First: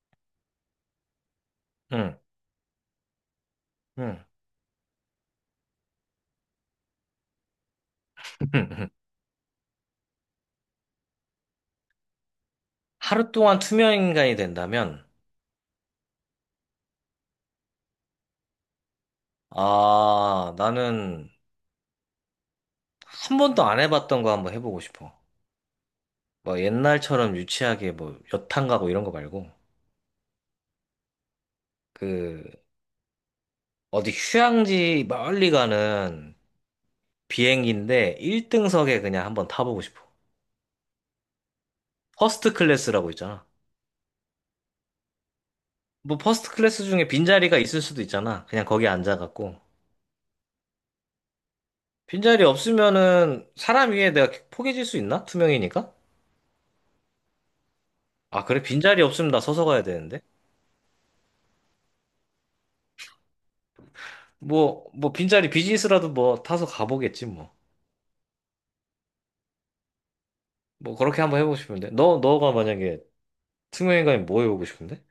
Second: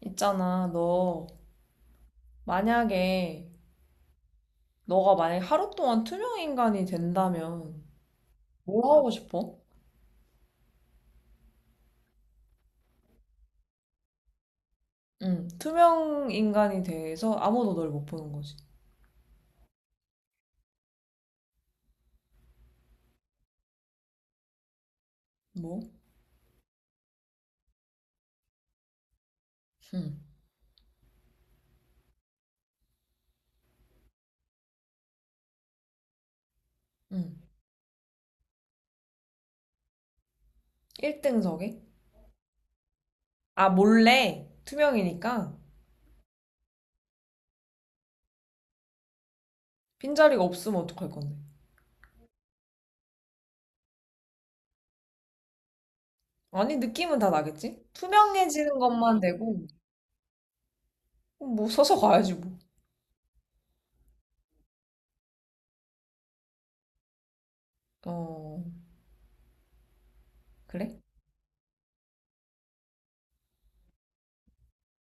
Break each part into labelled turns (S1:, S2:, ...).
S1: 있잖아, 너
S2: 응,
S1: 만약에
S2: 응.
S1: 너가 만약 하루 동안 투명 인간이 된다면 뭐 하고 싶어?
S2: 하루 동안 투명인간이 된다면,
S1: 응, 투명 인간이 돼서 아무도 널 못 보는 거지.
S2: 아, 나는 한 번도 안 해봤던 거 한번 해보고 싶어.
S1: 뭐?
S2: 뭐 옛날처럼 유치하게 뭐 여탕 가고 이런 거 말고,
S1: 응,
S2: 그, 어디 휴양지 멀리 가는
S1: 응.
S2: 비행기인데 1등석에 그냥 한번 타보고 싶어.
S1: 1등석에?
S2: 퍼스트 클래스라고 있잖아.
S1: 아, 몰래 투명이니까.
S2: 뭐 퍼스트 클래스 중에 빈자리가 있을 수도 있잖아. 그냥 거기 앉아갖고.
S1: 빈자리가 없으면 어떡할 건데?
S2: 빈자리 없으면은 사람 위에 내가 포개질 수 있나? 투명이니까?
S1: 아니, 느낌은 다 나겠지?
S2: 아, 그래?
S1: 투명해지는
S2: 빈자리
S1: 것만
S2: 없으면 나 서서
S1: 되고.
S2: 가야 되는데?
S1: 뭐 서서 가야지 뭐.
S2: 뭐, 빈자리 비즈니스라도 뭐 타서 가보겠지, 뭐.
S1: 어, 그래?
S2: 뭐, 그렇게 한번 해보고 싶은데. 너가 만약에 특명인 가면 뭐 해보고 싶은데?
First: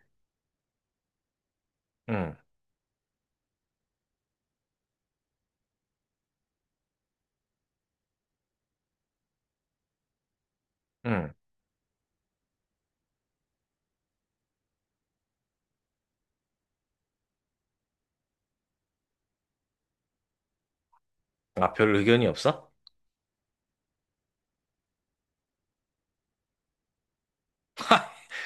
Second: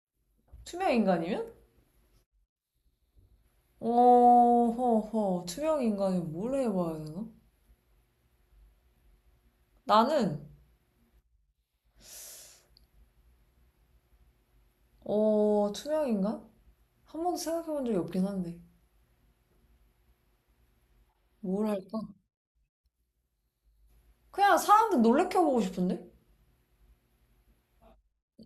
S1: 투명 인간이면?
S2: 응,
S1: 투명 인간이 뭘 해봐야 되나? 나는
S2: 응.
S1: 투명인간? 한 번도 생각해 본 적이 없긴 한데. 뭘
S2: 아, 별
S1: 할까?
S2: 의견이 없어?
S1: 그냥 사람들 놀래켜보고 싶은데?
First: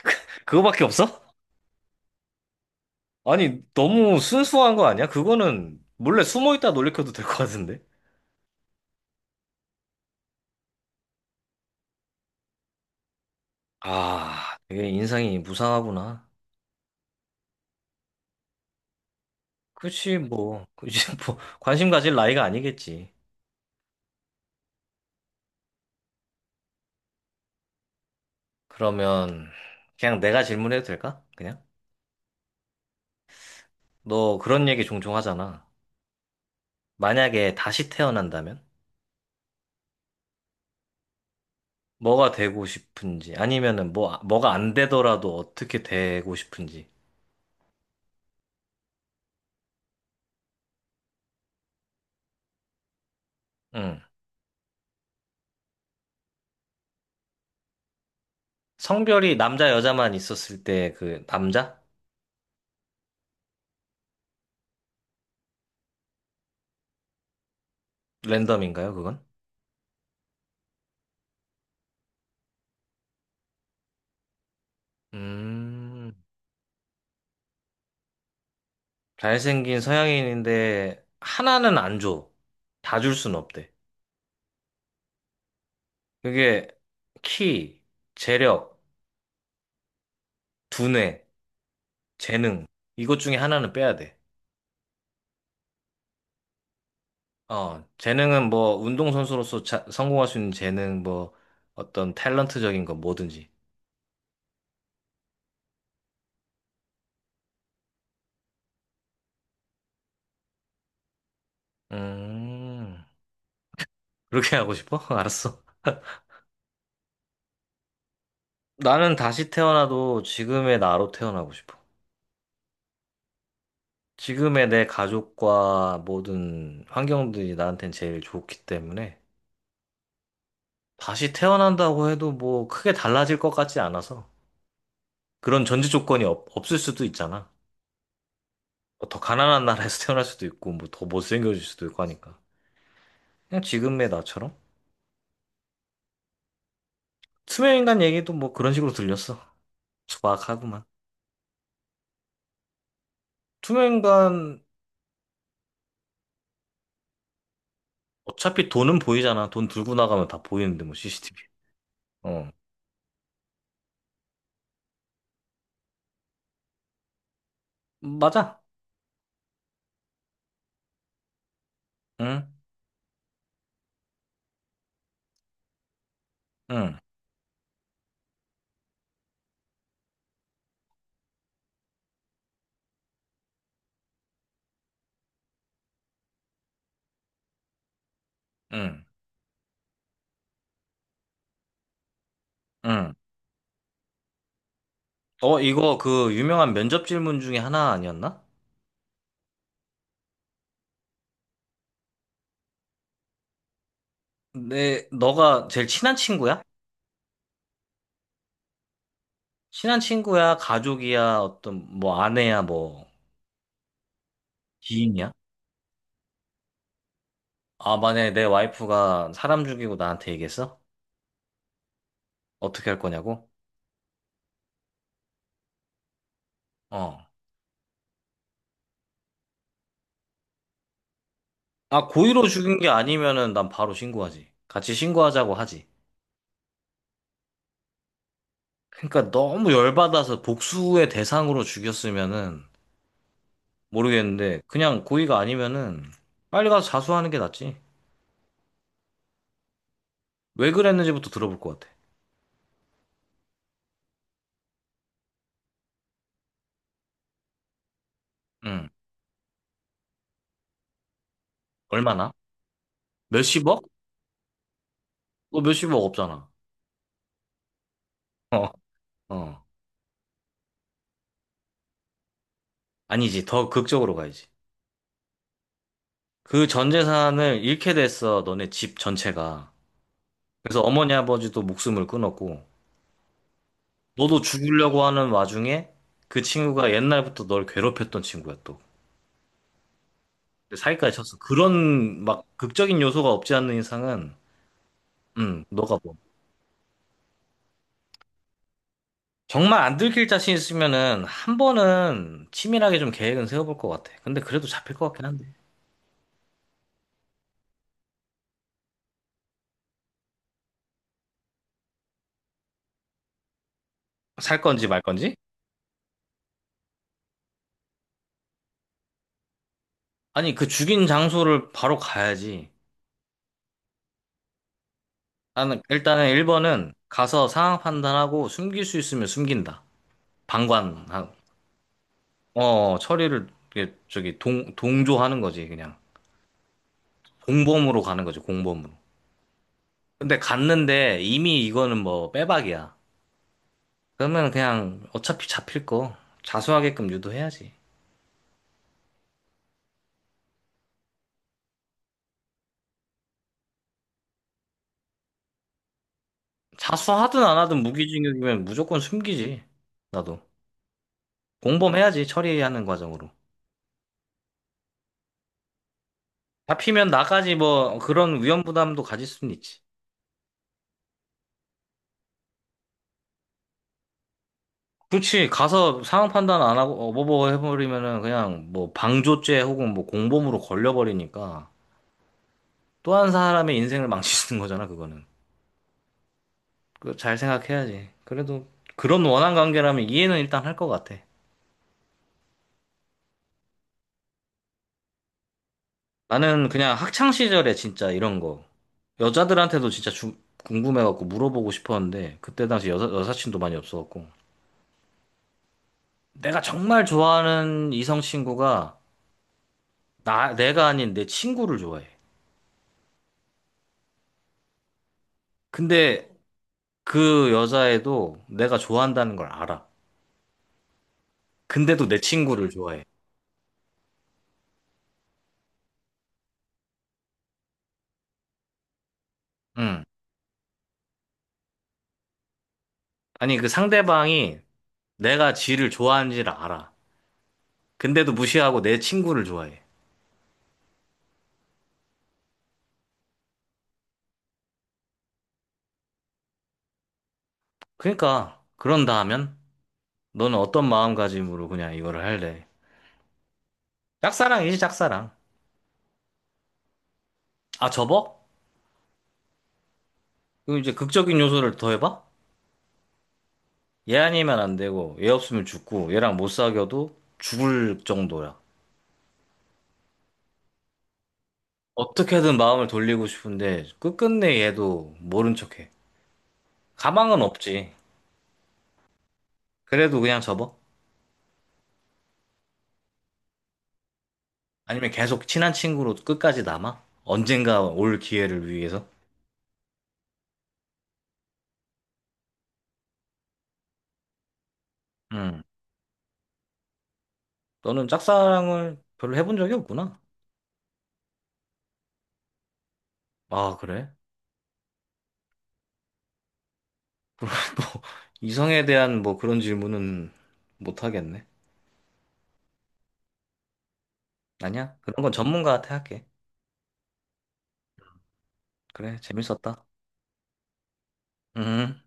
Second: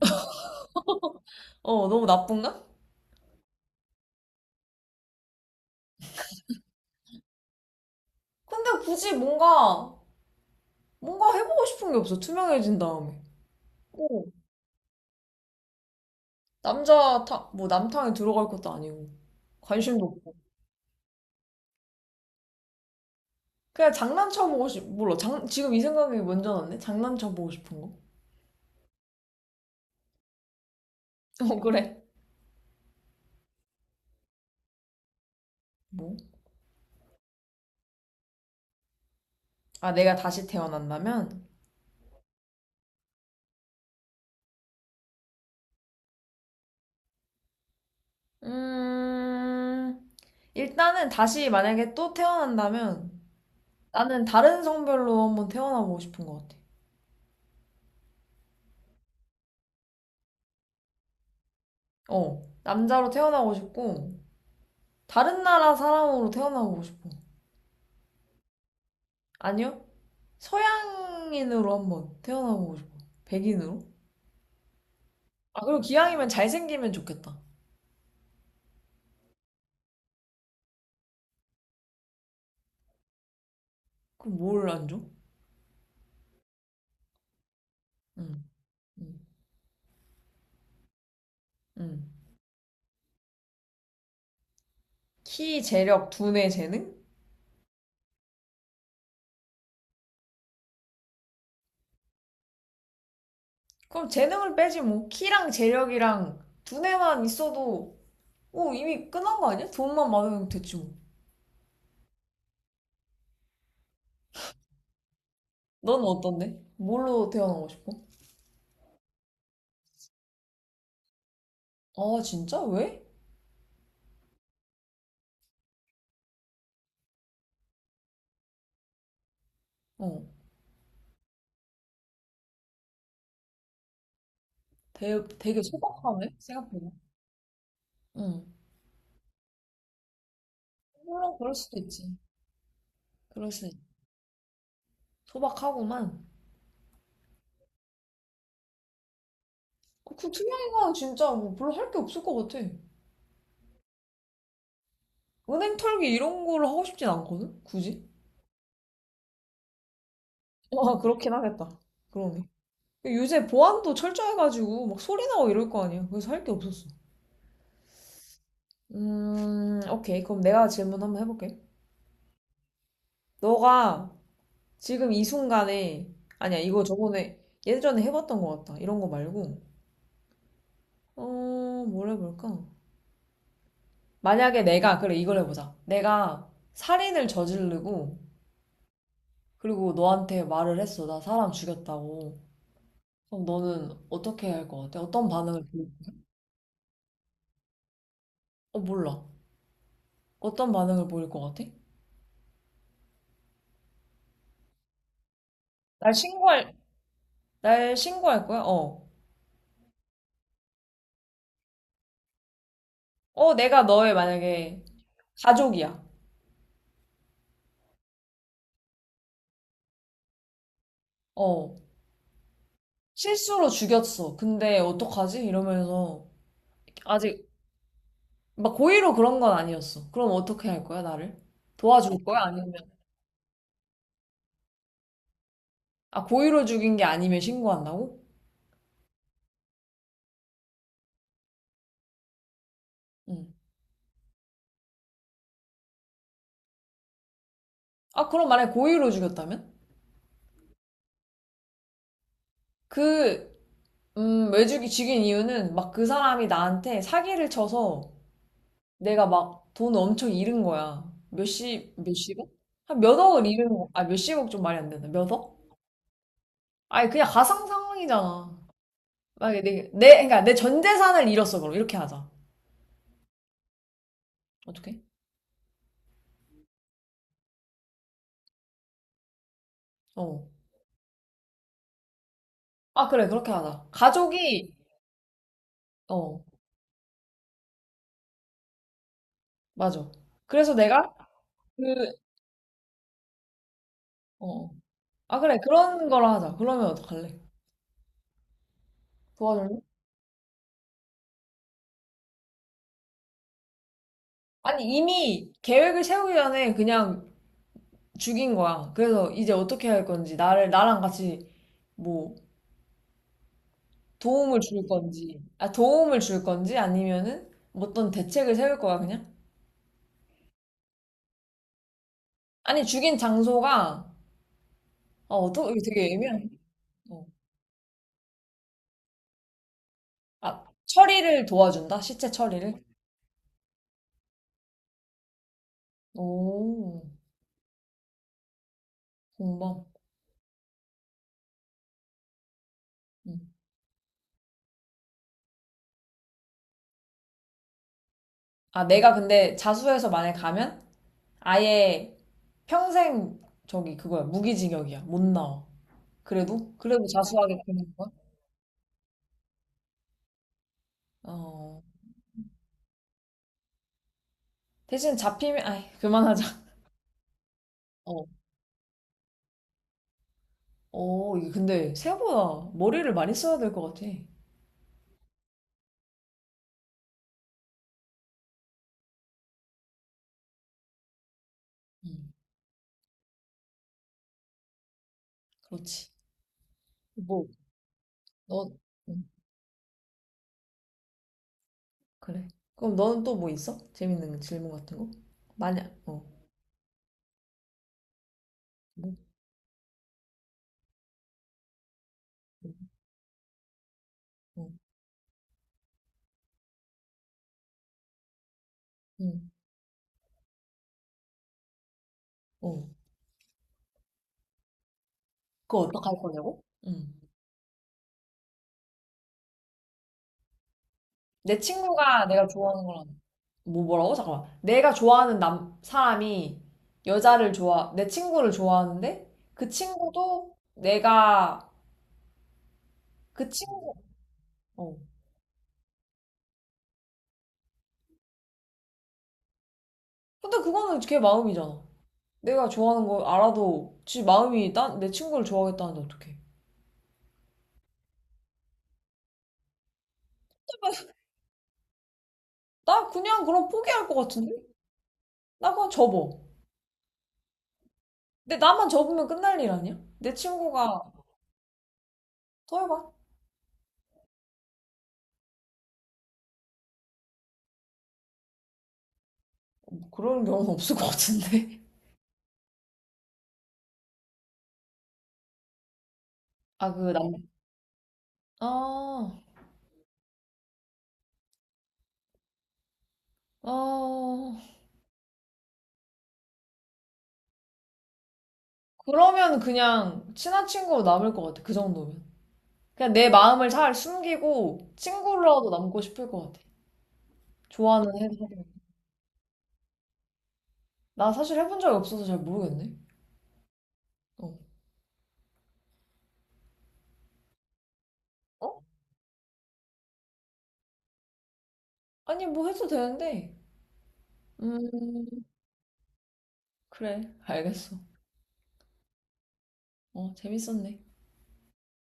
S2: 그거밖에 없어?
S1: 어, 너무 나쁜가?
S2: 아니, 너무 순수한 거 아니야? 그거는 몰래 숨어 있다 놀래켜도 될 것 같은데?
S1: 근데 굳이 뭔가 해보고 싶은 게 없어. 투명해진 다음에. 오,
S2: 아, 되게 인상이 무상하구나.
S1: 남자 탕, 뭐 남탕에 들어갈 것도 아니고. 관심도
S2: 그치,
S1: 없고.
S2: 뭐. 그치, 뭐. 관심 가질 나이가 아니겠지.
S1: 그냥 장난쳐보고 싶, 몰라. 장, 지금 이 생각이 먼저 났네? 장난쳐보고 싶은 거?
S2: 그러면, 그냥 내가 질문해도 될까?
S1: 어,
S2: 그냥?
S1: 그래.
S2: 너 그런 얘기 종종 하잖아.
S1: 뭐?
S2: 만약에 다시 태어난다면?
S1: 아, 내가 다시 태어난다면?
S2: 뭐가 되고 싶은지, 아니면은 뭐, 뭐가 안 되더라도 어떻게 되고 싶은지.
S1: 음, 일단은 다시 만약에 또 태어난다면,
S2: 응.
S1: 나는 다른 성별로 한번 태어나보고 싶은 것 같아.
S2: 성별이 남자, 여자만 있었을 때 그 남자?
S1: 어, 남자로 태어나고 싶고, 다른 나라 사람으로 태어나보고 싶어.
S2: 랜덤인가요, 그건?
S1: 아니요? 서양인으로 한번 태어나보고 싶어. 백인으로? 아, 그리고
S2: 음,
S1: 기왕이면 잘생기면 좋겠다.
S2: 잘생긴 서양인인데 하나는 안 줘. 다 줄 순 없대.
S1: 그럼 뭘 안 줘?
S2: 그게 키,
S1: 응,
S2: 재력,
S1: 응,
S2: 두뇌,
S1: 응.
S2: 재능. 이것 중에 하나는 빼야 돼.
S1: 키, 재력, 두뇌, 재능?
S2: 어, 재능은 뭐 운동선수로서 성공할 수 있는 재능, 뭐 어떤 탤런트적인 거 뭐든지.
S1: 그럼 재능을 빼지 뭐. 키랑 재력이랑 두뇌만 있어도, 오, 이미 끝난 거 아니야? 돈만 많으면 됐지 뭐.
S2: 음. 그렇게 하고 싶어? 알았어.
S1: 넌 어떤데? 뭘로 태어나고 싶어?
S2: 나는 다시 태어나도 지금의 나로 태어나고 싶어.
S1: 아, 진짜? 왜?
S2: 지금의 내 가족과 모든 환경들이 나한텐 제일 좋기 때문에
S1: 어.
S2: 다시 태어난다고 해도 뭐 크게 달라질 것 같지 않아서
S1: 되게, 되게
S2: 그런 전제 조건이
S1: 소박하네,
S2: 없을
S1: 생각보다.
S2: 수도 있잖아.
S1: 응.
S2: 뭐더 가난한 나라에서 태어날 수도 있고 뭐 더
S1: 물론 그럴
S2: 못생겨질
S1: 수도
S2: 수도 있고
S1: 있지.
S2: 하니까
S1: 그럴
S2: 그냥
S1: 수 있지.
S2: 지금의 나처럼
S1: 소박하구만.
S2: 투명인간 얘기도 뭐 그런 식으로 들렸어.
S1: 그 투명이
S2: 소박하구만.
S1: 가 진짜 뭐 별로 할 게 없을 것 같아.
S2: 투명인간
S1: 은행 털기 이런 거를 하고 싶진 않거든? 굳이?
S2: 어차피 돈은 보이잖아. 돈 들고 나가면 다 보이는데 뭐
S1: 아, 그렇긴
S2: CCTV.
S1: 하겠다. 그러네. 요새 보안도 철저해가지고 막 소리 나고 이럴 거 아니야. 그래서 할 게 없었어.
S2: 맞아.
S1: 오케이. 그럼 내가 질문 한번 해볼게.
S2: 응?
S1: 너가 지금 이 순간에, 아니야, 이거
S2: 응,
S1: 저번에, 예전에 해봤던 것 같다. 이런 거 말고, 어, 뭘 해볼까? 만약에 내가, 그래, 이걸 해보자. 내가 살인을 저지르고,
S2: 응,
S1: 그리고 너한테 말을 했어. 나 사람 죽였다고.
S2: 응.
S1: 그럼 너는 어떻게 할 것 같아? 어떤
S2: 어,
S1: 반응을 보일,
S2: 이거 그 유명한 면접 질문 중에 하나 아니었나?
S1: 어, 몰라. 어떤 반응을 보일 것 같아?
S2: 내, 너가 제일
S1: 날
S2: 친한 친구야?
S1: 신고할, 날 신고할 거야? 어.
S2: 친한 친구야, 가족이야, 어떤, 뭐, 아내야, 뭐,
S1: 어, 내가 너의 만약에
S2: 지인이야?
S1: 가족이야.
S2: 아, 만약에 내 와이프가 사람 죽이고 나한테 얘기했어?
S1: 어.
S2: 어떻게 할 거냐고?
S1: 실수로 죽였어. 근데 어떡하지? 이러면서
S2: 어.
S1: 아직 막 고의로 그런 건 아니었어. 그럼 어떻게 할 거야, 나를?
S2: 아,
S1: 도와줄 거야?
S2: 고의로
S1: 아니면,
S2: 죽인 게 아니면은 난 바로 신고하지. 같이 신고하자고 하지.
S1: 아, 고의로 죽인 게 아니면 신고한다고?
S2: 그러니까 너무 열받아서 복수의 대상으로 죽였으면은
S1: 응.
S2: 모르겠는데 그냥 고의가 아니면은 빨리 가서 자수하는 게 낫지.
S1: 아, 그럼 만약에 고의로 죽였다면?
S2: 왜 그랬는지부터 들어볼 것 같아.
S1: 그, 왜 죽인 이유는 막 그 사람이 나한테 사기를 쳐서
S2: 응.
S1: 내가 막 돈 엄청 잃은 거야. 몇십,
S2: 얼마나?
S1: 몇십억? 한 몇 억을 잃은 거,
S2: 몇십억?
S1: 아, 몇십억 좀 말이 안 된다. 몇 억?
S2: 너 몇십억 없잖아.
S1: 아니, 그냥 가상 상황이잖아.
S2: 어.
S1: 만약에
S2: 어.
S1: 그러니까 내 전 재산을 잃었어, 그럼. 이렇게 하자.
S2: 아니지. 더 극적으로 가야지.
S1: 어떻게?
S2: 그 전 재산을 잃게 됐어. 너네 집 전체가.
S1: 어.
S2: 그래서 어머니 아버지도 목숨을 끊었고
S1: 아, 그래, 그렇게 하자.
S2: 너도
S1: 가족이,
S2: 죽으려고 하는 와중에 그
S1: 어,
S2: 친구가 옛날부터 널 괴롭혔던 친구야 또.
S1: 맞아. 그래서
S2: 근데
S1: 내가
S2: 사기까지 쳤어.
S1: 그,
S2: 그런 막 극적인 요소가 없지 않는 이상은
S1: 어. 아, 그래,
S2: 응. 너가
S1: 그런
S2: 뭐
S1: 거로 하자. 그러면 어떡할래? 도와줄래?
S2: 정말 안 들킬 자신 있으면은 한 번은 치밀하게 좀 계획은 세워볼 것 같아. 근데 그래도
S1: 아니,
S2: 잡힐 것 같긴
S1: 이미
S2: 한데.
S1: 계획을 세우기 전에 그냥 죽인 거야. 그래서 이제 어떻게 할 건지, 나를, 나랑 같이 뭐 도움을
S2: 살
S1: 줄
S2: 건지 말 건지?
S1: 건지, 아, 도움을 줄 건지 아니면은 뭐 어떤 대책을 세울 거야, 그냥?
S2: 아니, 그 죽인 장소를 바로 가야지.
S1: 아니, 죽인 장소가, 어, 어떻게
S2: 나는
S1: 되게
S2: 일단은
S1: 애매한,
S2: 1번은
S1: 어.
S2: 가서 상황 판단하고 숨길 수 있으면 숨긴다.
S1: 아,
S2: 방관,
S1: 처리를 도와준다? 시체 처리를?
S2: 어, 처리를, 이게 저기, 동조하는 거지, 그냥.
S1: 오,
S2: 공범으로 가는 거지, 공범으로.
S1: 공범.
S2: 근데 갔는데 이미 이거는 뭐 빼박이야.
S1: 음.
S2: 그러면 그냥 어차피 잡힐 거 자수하게끔 유도해야지.
S1: 아, 내가 근데 자수해서 만약 가면 아예 평생 저기 그거야, 무기징역이야. 못 나와. 그래도? 그래도
S2: 자수하든 안
S1: 자수하게
S2: 하든
S1: 되는 거야?
S2: 무기징역이면 무조건 숨기지. 나도.
S1: 어.
S2: 공범해야지, 처리하는 과정으로.
S1: 대신 잡히면, 아이, 그만하자.
S2: 잡히면 나까지 뭐
S1: 어.
S2: 그런 위험 부담도 가질 수는 있지.
S1: 어, 이게 근데 생각보다 머리를 많이 써야 될 것 같아.
S2: 그렇지, 가서 상황 판단 안 하고 어버버 해버리면은 그냥 뭐 방조죄 혹은 뭐 공범으로 걸려버리니까
S1: 응,
S2: 또 한 사람의 인생을 망치는 거잖아, 그거는.
S1: 그렇지.
S2: 그거 잘
S1: 뭐,
S2: 생각해야지. 그래도
S1: 너, 응,
S2: 그런 원한 관계라면 이해는 일단 할 것 같아.
S1: 그래. 그럼 너는 또 뭐 있어? 재밌는 질문 같은 거? 만약, 어,
S2: 나는 그냥 학창 시절에 진짜 이런 거
S1: 뭐,
S2: 여자들한테도 진짜 궁금해갖고 물어보고 싶었는데 그때
S1: 응,
S2: 당시 여사친도 많이 없어갖고 내가 정말 좋아하는 이성 친구가
S1: 응,
S2: 나 내가 아닌 내 친구를 좋아해.
S1: 어. 그거 어떡할
S2: 근데
S1: 거냐고? 응.
S2: 그 여자애도 내가 좋아한다는 걸 알아.
S1: 내
S2: 근데도 내
S1: 친구가 내가
S2: 친구를
S1: 좋아하는
S2: 좋아해.
S1: 거랑 뭐 뭐라고? 잠깐만. 내가 좋아하는 남 사람이 여자를 좋아 내 친구를 좋아하는데 그
S2: 응.
S1: 친구도 내가 그
S2: 아니 그
S1: 친구
S2: 상대방이
S1: 어.
S2: 내가 지를 좋아하는지를 알아. 근데도 무시하고 내 친구를 좋아해.
S1: 근데 그거는 걔 마음이잖아. 내가 좋아하는 걸 알아도 지 마음이 난 내 친구를 좋아하겠다는데 어떡해.
S2: 그러니까 그런다 하면 너는 어떤 마음가짐으로 그냥 이거를 할래?
S1: 나 그냥 그럼 포기할 것 같은데?
S2: 짝사랑이지, 짝사랑.
S1: 나 그냥 접어.
S2: 아, 접어?
S1: 근데 나만 접으면 끝날 일 아니야? 내
S2: 그럼 이제
S1: 친구가
S2: 극적인 요소를 더해봐?
S1: 더 해봐.
S2: 얘 아니면 안 되고, 얘 없으면 죽고, 얘랑 못 사귀어도 죽을 정도야.
S1: 그런 경우는 없을 것 같은데.
S2: 어떻게든 마음을 돌리고 싶은데, 끝끝내 얘도 모른 척해.
S1: 아, 그 남,
S2: 가망은 없지.
S1: 아,
S2: 그래도 그냥 접어?
S1: 아,
S2: 아니면 계속 친한 친구로 끝까지 남아? 언젠가 올 기회를 위해서?
S1: 그러면 그냥 친한 친구로 남을 것 같아. 그 정도면. 그냥 내 마음을 잘 숨기고
S2: 응.
S1: 친구로라도 남고 싶을 것 같아.
S2: 너는
S1: 좋아하는 해설
S2: 짝사랑을 별로 해본 적이 없구나.
S1: 나 사실 해본 적이 없어서 잘 모르겠네.
S2: 아, 그래?
S1: 어.
S2: 뭐,
S1: 어?
S2: 이성에 대한 뭐 그런 질문은 못 하겠네.
S1: 아니, 뭐 해도 되는데.
S2: 아니야? 그런 건
S1: 음,
S2: 전문가한테 할게.
S1: 그래. 알겠어.
S2: 그래, 재밌었다.
S1: 어, 재밌었네.
S2: 음.